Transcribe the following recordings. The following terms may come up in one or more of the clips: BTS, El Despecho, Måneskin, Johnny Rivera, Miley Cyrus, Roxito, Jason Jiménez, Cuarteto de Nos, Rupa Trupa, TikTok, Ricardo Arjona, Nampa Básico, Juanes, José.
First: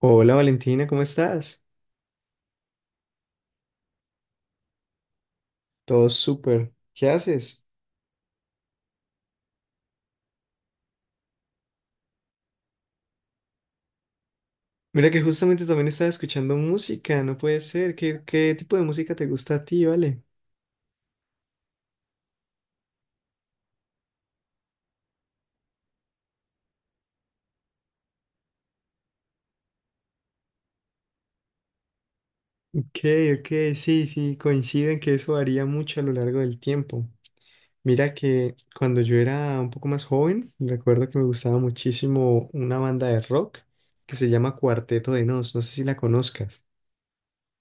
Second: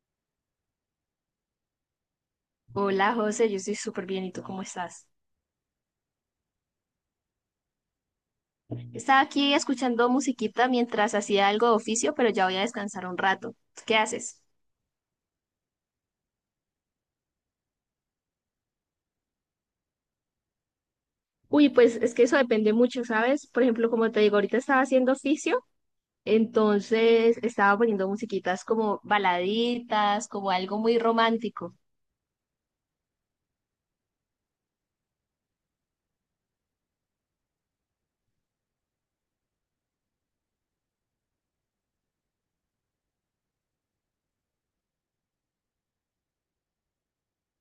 Hola Valentina, ¿cómo estás? Hola José, yo estoy súper bien. ¿Y tú cómo estás? Todo súper. ¿Qué haces? Estaba aquí escuchando musiquita mientras hacía algo de oficio, pero ya voy a descansar un rato. ¿Qué haces? Mira que justamente también estaba escuchando música, no puede ser. ¿Qué tipo de música te gusta a ti, vale? Uy, pues es que eso depende mucho, ¿sabes? Por ejemplo, como te digo, ahorita estaba haciendo oficio, entonces estaba poniendo musiquitas como baladitas, como algo muy romántico. Ok, ok, sí, sí, coinciden que eso varía mucho a lo largo del tiempo. Mira que cuando yo era un poco más joven, recuerdo que me gustaba muchísimo una banda de rock que se llama Cuarteto de Nos, no sé si la conozcas.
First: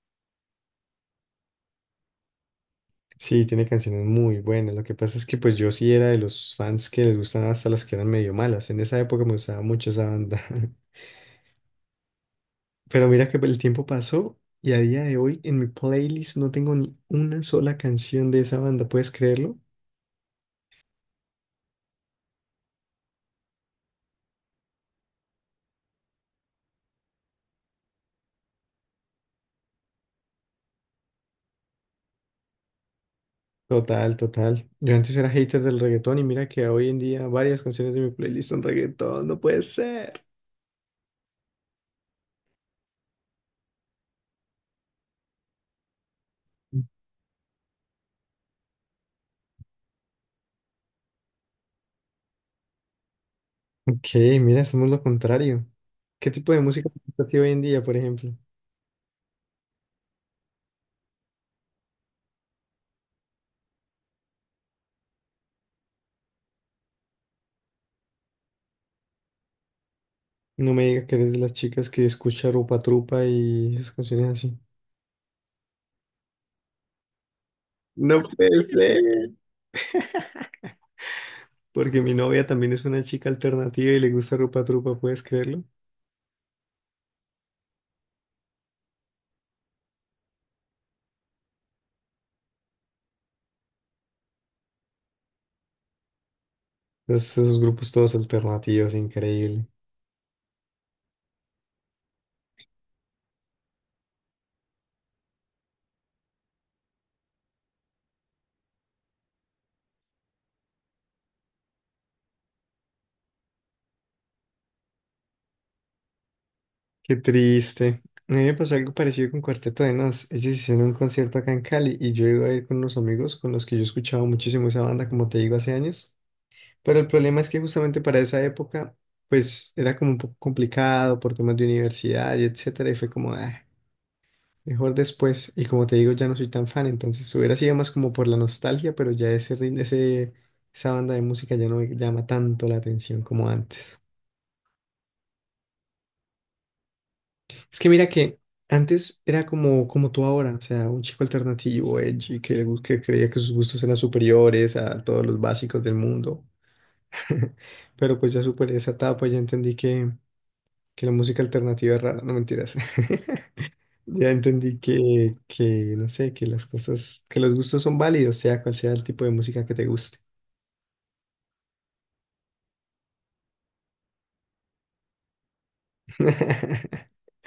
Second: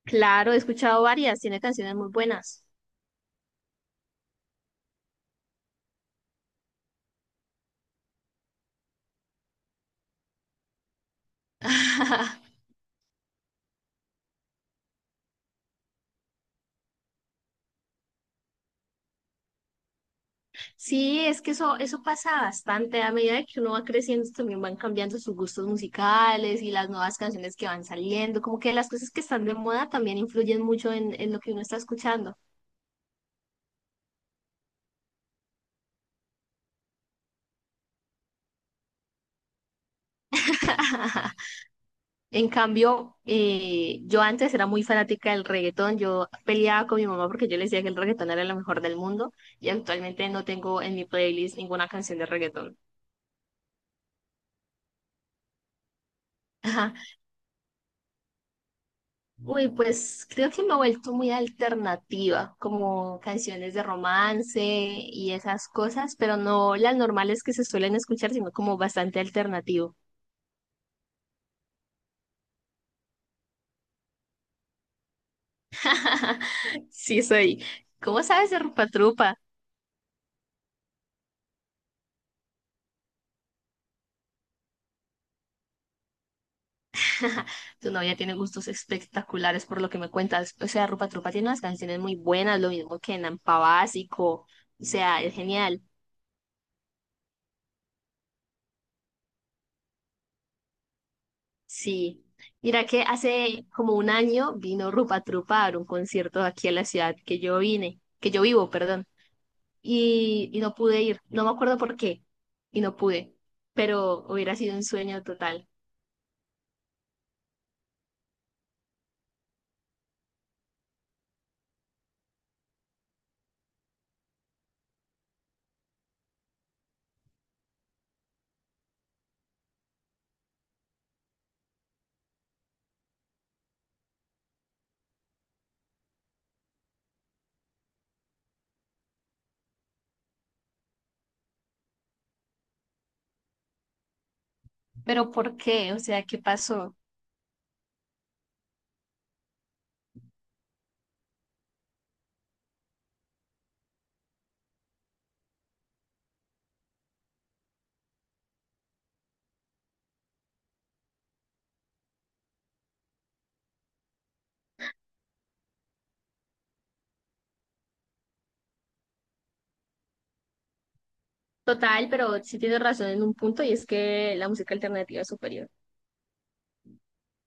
Claro, he escuchado varias, tiene canciones muy buenas. Sí, tiene canciones muy buenas. Lo que pasa es que pues yo sí era de los fans que les gustaban hasta las que eran medio malas. En esa época me gustaba mucho esa banda. Pero mira que pues, el tiempo pasó y a día de hoy en mi playlist no tengo ni una sola canción de esa banda. ¿Puedes creerlo? Sí, es que eso pasa bastante. A medida de que uno va creciendo, también van cambiando sus gustos musicales y las nuevas canciones que van saliendo. Como que las cosas que están de moda también influyen mucho en lo que uno está escuchando. Total, total. Yo antes era hater del reggaetón y mira que hoy en día varias canciones de mi playlist son reggaetón. No puede ser. En cambio, yo antes era muy fanática del reggaetón. Yo peleaba con mi mamá porque yo le decía que el reggaetón era lo mejor del mundo y actualmente no tengo en mi playlist ninguna canción de reggaetón. Ok, mira, somos lo contrario. ¿Qué tipo de música te gusta a ti hoy en día, por ejemplo? Uy, pues creo que me he vuelto muy alternativa, como canciones de romance y esas cosas, pero no las normales que se suelen escuchar, sino como bastante alternativo. No me digas que eres de las chicas que escucha Rupa Trupa y esas canciones así. Sí, soy. ¿Cómo No sabes de puede Rupa ser. Trupa? Porque mi novia también es una chica alternativa y le gusta Rupa Trupa, ¿puedes creerlo? Tu novia tiene gustos espectaculares por lo que me cuentas. O sea, Rupa Trupa tiene unas canciones muy buenas, lo mismo que Nampa Básico. O sea, es genial. Esos grupos todos alternativos, increíble. Sí, mira que hace como un año vino Rupa Trupa a dar un concierto aquí a la ciudad que yo vivo, perdón, y no pude ir, no me acuerdo por qué, y no pude, pero hubiera sido un sueño total. Qué triste. A mí me pasó algo parecido con Cuarteto de Nos. Ellos hicieron un concierto acá en Cali y yo iba a ir con unos amigos con los que yo escuchaba muchísimo esa banda, como te digo, hace años. Pero el problema es que justamente para esa época, pues era como un poco complicado por temas de universidad y etcétera, y fue como, "Ah". Mejor después. Y como te digo, ya no soy tan fan, entonces hubiera sido más como por la nostalgia, pero esa banda de música ya no me llama tanto la atención como antes. ¿Pero por qué? O sea, ¿qué pasó? Es que mira que antes era como, como tú ahora, o sea, un chico alternativo, edgy, que creía que sus gustos eran superiores a todos los básicos del mundo. Pero pues ya superé esa etapa, ya entendí que la música alternativa es rara, no mentiras. Ya entendí que, no sé, que las cosas, que los gustos son válidos, sea cual sea el tipo de música que te guste. Total, pero sí tienes razón en un punto y es que la música alternativa es superior.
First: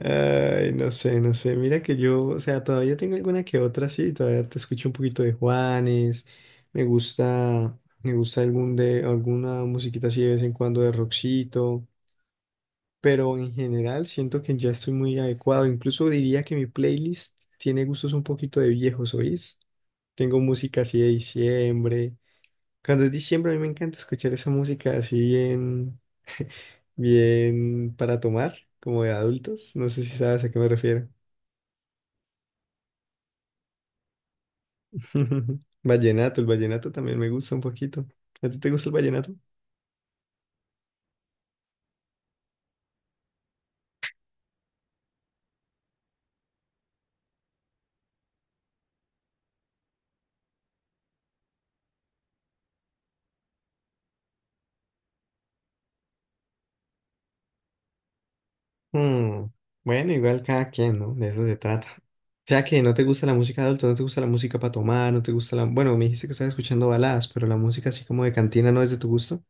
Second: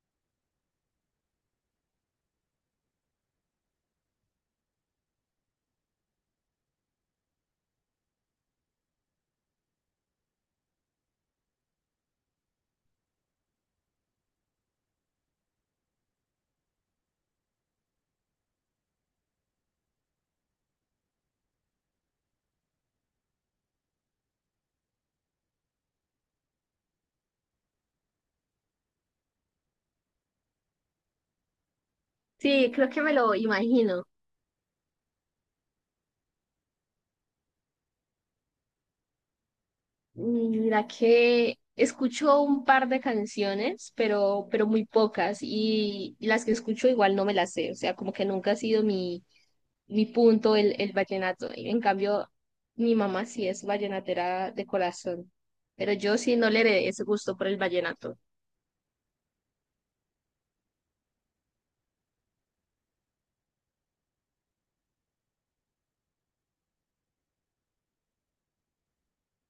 Ay, no sé, no sé. Mira que yo, o sea, todavía tengo alguna que otra, sí, todavía te escucho un poquito de Juanes. Me gusta alguna musiquita así de vez en cuando de Roxito. Pero en general siento que ya estoy muy adecuado. Incluso diría que mi playlist tiene gustos un poquito de viejos, ¿oís? Tengo música así de diciembre. Cuando es diciembre, a mí me encanta escuchar esa música así bien, bien para tomar, como de adultos. No sé si sabes a qué me refiero. Sí, creo que me lo imagino. Vallenato, el vallenato también me gusta un poquito. ¿A ti te gusta el vallenato? Mm, mira que escucho un par de canciones, pero muy pocas, y las que escucho igual no me las sé, o sea, como que nunca ha sido mi punto el vallenato. Y en cambio, mi mamá sí es vallenatera de corazón, pero yo sí no le heredé ese gusto por el vallenato. Mm, Bueno, igual cada quien, ¿no? De eso se trata. O sea que no te gusta la música de adulto, no te gusta la música para tomar, no te gusta la... Bueno, me dijiste que estabas escuchando baladas, pero la música así como de cantina no es de tu gusto.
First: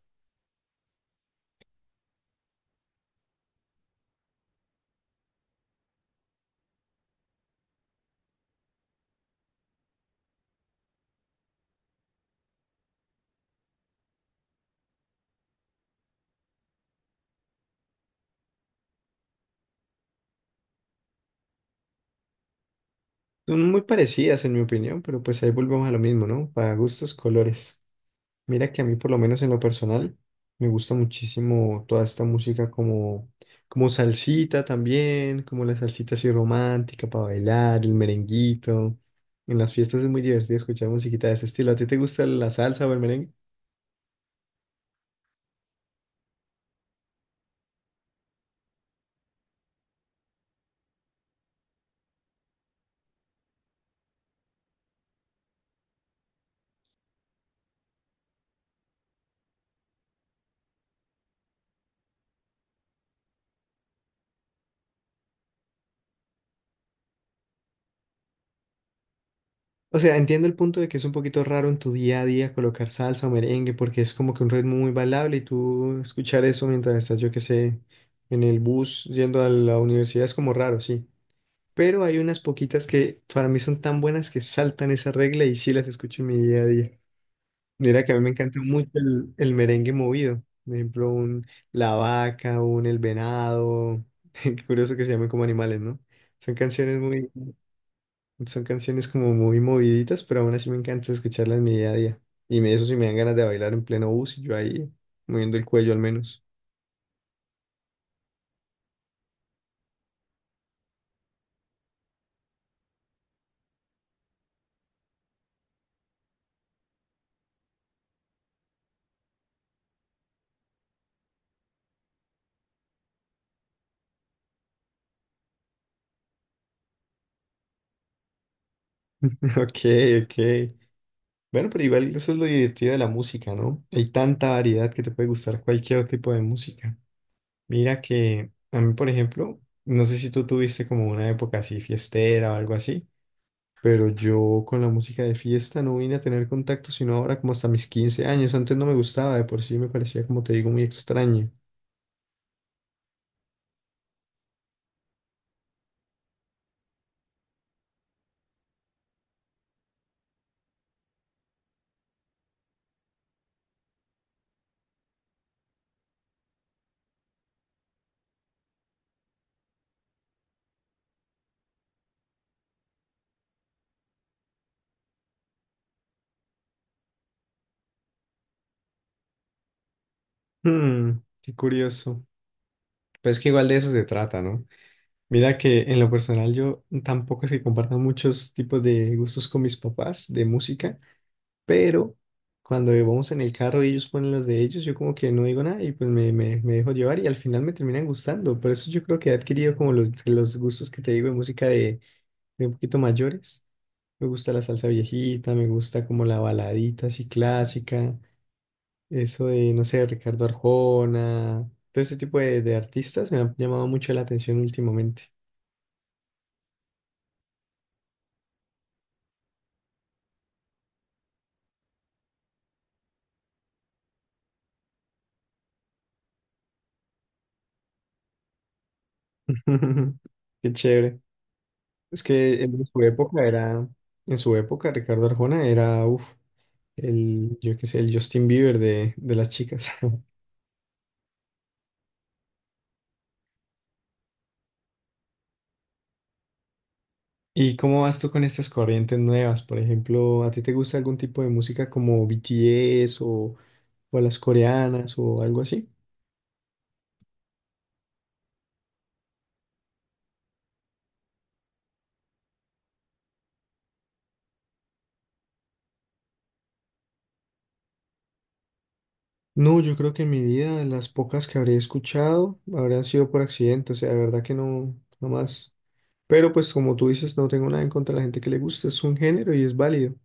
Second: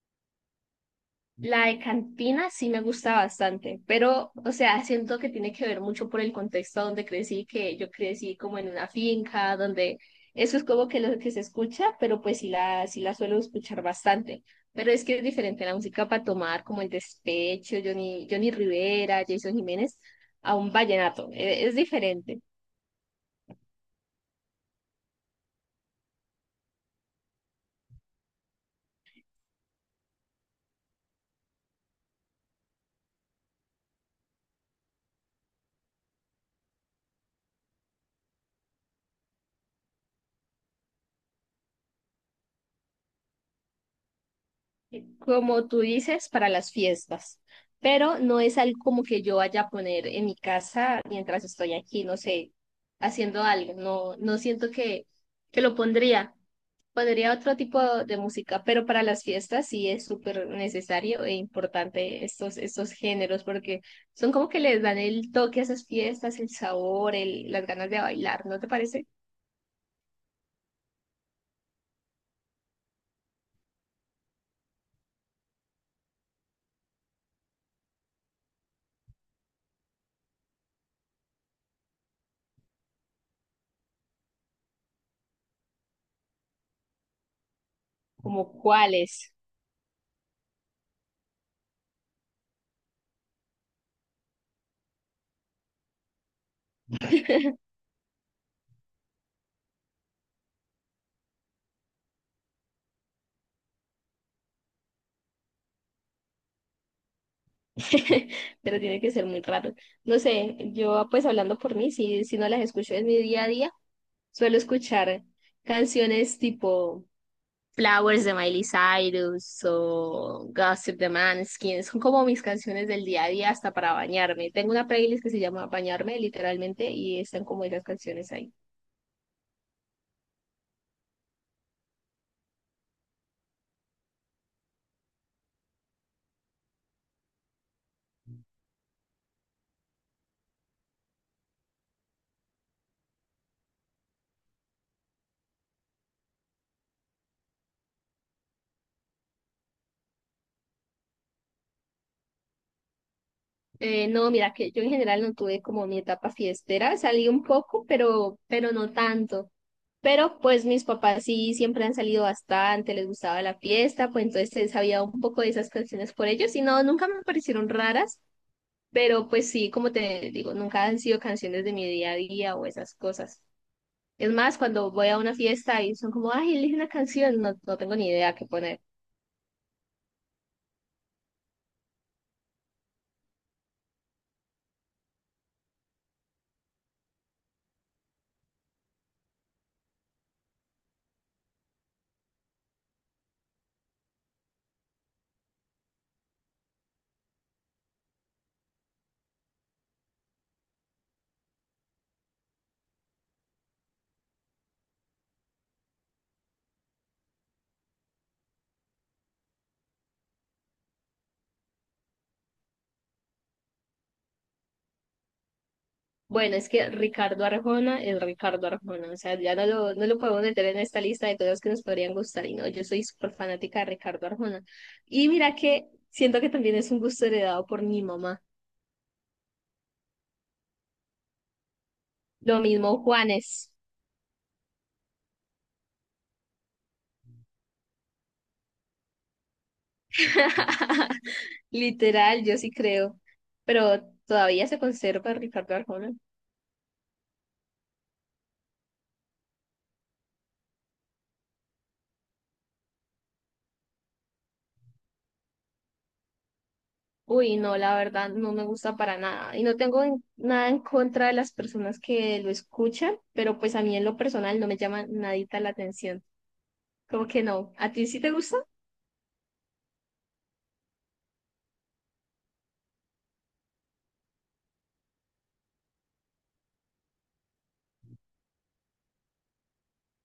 La de cantina sí me gusta bastante, pero, o sea, siento que tiene que ver mucho por el contexto donde crecí, que yo crecí como en una finca, donde eso es como que lo que se escucha, pero pues sí la suelo escuchar bastante. Pero es que es diferente la música para tomar, como El Despecho, Johnny Rivera, Jason Jiménez, a un vallenato. Es diferente. Son muy parecidas en mi opinión, pero pues ahí volvemos a lo mismo, ¿no? Para gustos, colores. Mira que a mí, por lo menos en lo personal, me gusta muchísimo toda esta música como, como salsita también, como la salsita así romántica para bailar, el merenguito. En las fiestas es muy divertido escuchar musiquita de ese estilo. ¿A ti te gusta la salsa o el merengue? Como tú dices, para las fiestas, pero no es algo como que yo vaya a poner en mi casa mientras estoy aquí, no sé, haciendo algo, no, no siento que lo pondría. Pondría otro tipo de música, pero para las fiestas sí es súper necesario e importante estos géneros porque son como que les dan el toque a esas fiestas, el sabor, el, las ganas de bailar, ¿no te parece? O sea, entiendo el punto de que es un poquito raro en tu día a día colocar salsa o merengue porque es como que un ritmo muy bailable y tú escuchar eso mientras estás, yo qué sé, en el bus yendo a la universidad es como raro, sí. Pero hay unas poquitas que para mí son tan buenas que saltan esa regla y sí las escucho en mi día a día. Mira que a mí me ¿Como encanta mucho cuáles? el merengue movido, por ejemplo, un La Vaca, un El Venado, qué curioso que se llamen como animales, ¿no? Son canciones muy, Son canciones como muy moviditas, pero aún así me encanta escucharlas en mi día a día. Y me, eso sí me dan ganas de bailar en pleno bus y yo ahí moviendo el cuello al menos. Pero tiene que ser muy raro. No sé, yo pues hablando por mí, si no las escucho en mi día a día, suelo escuchar canciones tipo Flowers de Miley Cyrus o Gossip de Manskin, son como mis canciones del día a día hasta para bañarme. Tengo una playlist que se llama Bañarme literalmente y están como esas canciones ahí. Ok, ok. Bueno, pero igual eso es lo divertido de la música, ¿no? Hay tanta variedad que te puede gustar cualquier tipo de música. Mira que a mí, por ejemplo, no sé si tú tuviste como una época así fiestera o algo así, pero yo con la música de fiesta no vine a tener contacto sino ahora como hasta mis 15 años. Antes no me gustaba, de por sí me parecía, como te digo, muy extraño. No, mira que yo en general no tuve como mi etapa fiestera, salí un poco, pero no tanto. Pero pues mis papás sí siempre han salido bastante, les gustaba la fiesta, pues entonces se sabía un poco de esas canciones por ellos y no, nunca me parecieron raras, pero pues sí, como te digo, nunca han sido canciones de mi día a día o esas cosas. Es más, cuando voy a una fiesta y son como, ay, elige una canción, no, no tengo ni idea qué poner. Hmm, qué curioso. Pues que igual de eso se trata, ¿no? Mira que en lo personal yo tampoco es que comparta muchos tipos de gustos con mis papás de música. Pero cuando vamos en el carro y ellos ponen las de ellos, yo como que no digo nada y pues me dejo llevar y al final me terminan gustando. Por eso yo creo que he adquirido como los gustos que te digo de música de un poquito mayores. Me gusta la salsa viejita, me gusta como la baladita así clásica, eso de, no sé, Ricardo Arjona, todo ese tipo de artistas me han llamado mucho la atención últimamente. Bueno, es que Ricardo Arjona es Ricardo Arjona, o sea, no lo podemos meter en esta lista de cosas que nos podrían gustar y no, yo soy súper fanática de Ricardo Arjona. Y mira que siento que también es un gusto heredado por mi mamá. Qué chévere. Es Lo que en su mismo época Juanes. era, en su época Ricardo Arjona era, uff, el, yo qué sé, el Justin Bieber de las chicas. Literal, yo sí creo, pero todavía se conserva Ricardo Arjona. ¿Y cómo vas tú con estas corrientes nuevas? Por ejemplo, ¿a ti te gusta algún tipo de música como BTS o las coreanas o algo así? Uy, no, la verdad no me gusta para nada. Y no tengo nada en contra de las personas que lo escuchan, pero pues a mí en lo personal no me llama nadita la atención. Como que no. ¿A ti sí te gusta? No, yo creo que en mi vida las pocas que habré escuchado habrán sido por accidente, o sea, de verdad que no, no más. Pero pues como tú dices, no tengo nada en contra de la gente que le gusta, es un género y es válido.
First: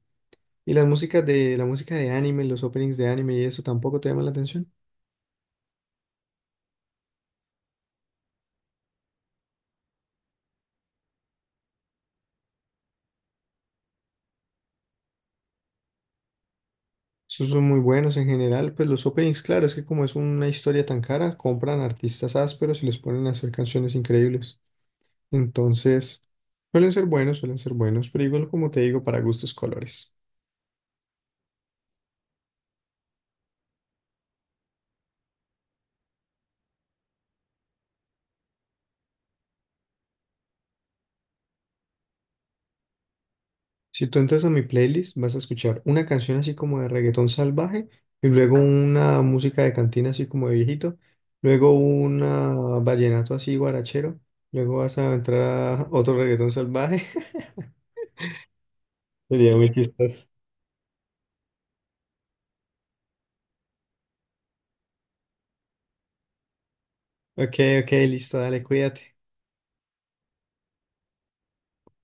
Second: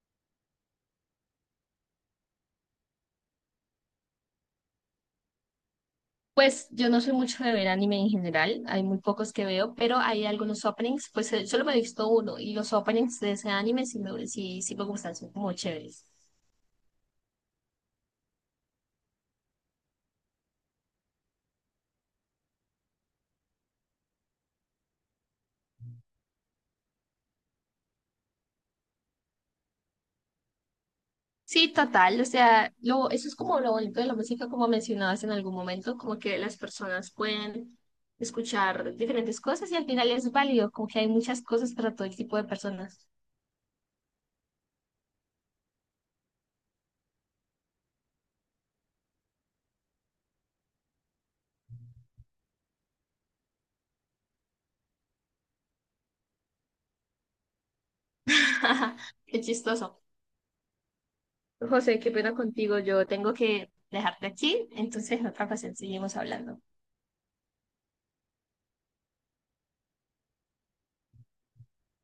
¿Y las músicas de la música de anime, los openings de anime y eso tampoco te llaman la atención? Pues yo no soy mucho de ver anime en general, hay muy pocos que veo, pero hay algunos openings, pues solo me he visto uno y los openings de ese anime sí me, sí me gustan, son como chéveres. Esos son muy buenos en general. Pues los openings, claro, es que como es una historia tan cara, compran artistas ásperos y les ponen a hacer canciones increíbles. Entonces, suelen ser buenos, pero igual como te digo, para gustos colores. Sí, total, o sea, lo, eso es como lo bonito de la música, como mencionabas en algún momento, como que las personas pueden escuchar diferentes cosas y al final es válido, como que hay muchas cosas para todo el tipo de personas. Si tú entras a mi playlist, vas a escuchar una canción así como de reggaetón salvaje y luego una música de cantina así como de viejito, luego una vallenato así guarachero, luego vas a entrar a otro reggaetón salvaje. Qué Sería muy chistoso. chistoso. José, qué pena contigo, yo tengo que dejarte aquí, entonces en otra ocasión seguimos hablando. Ok, ok, listo, dale, cuídate.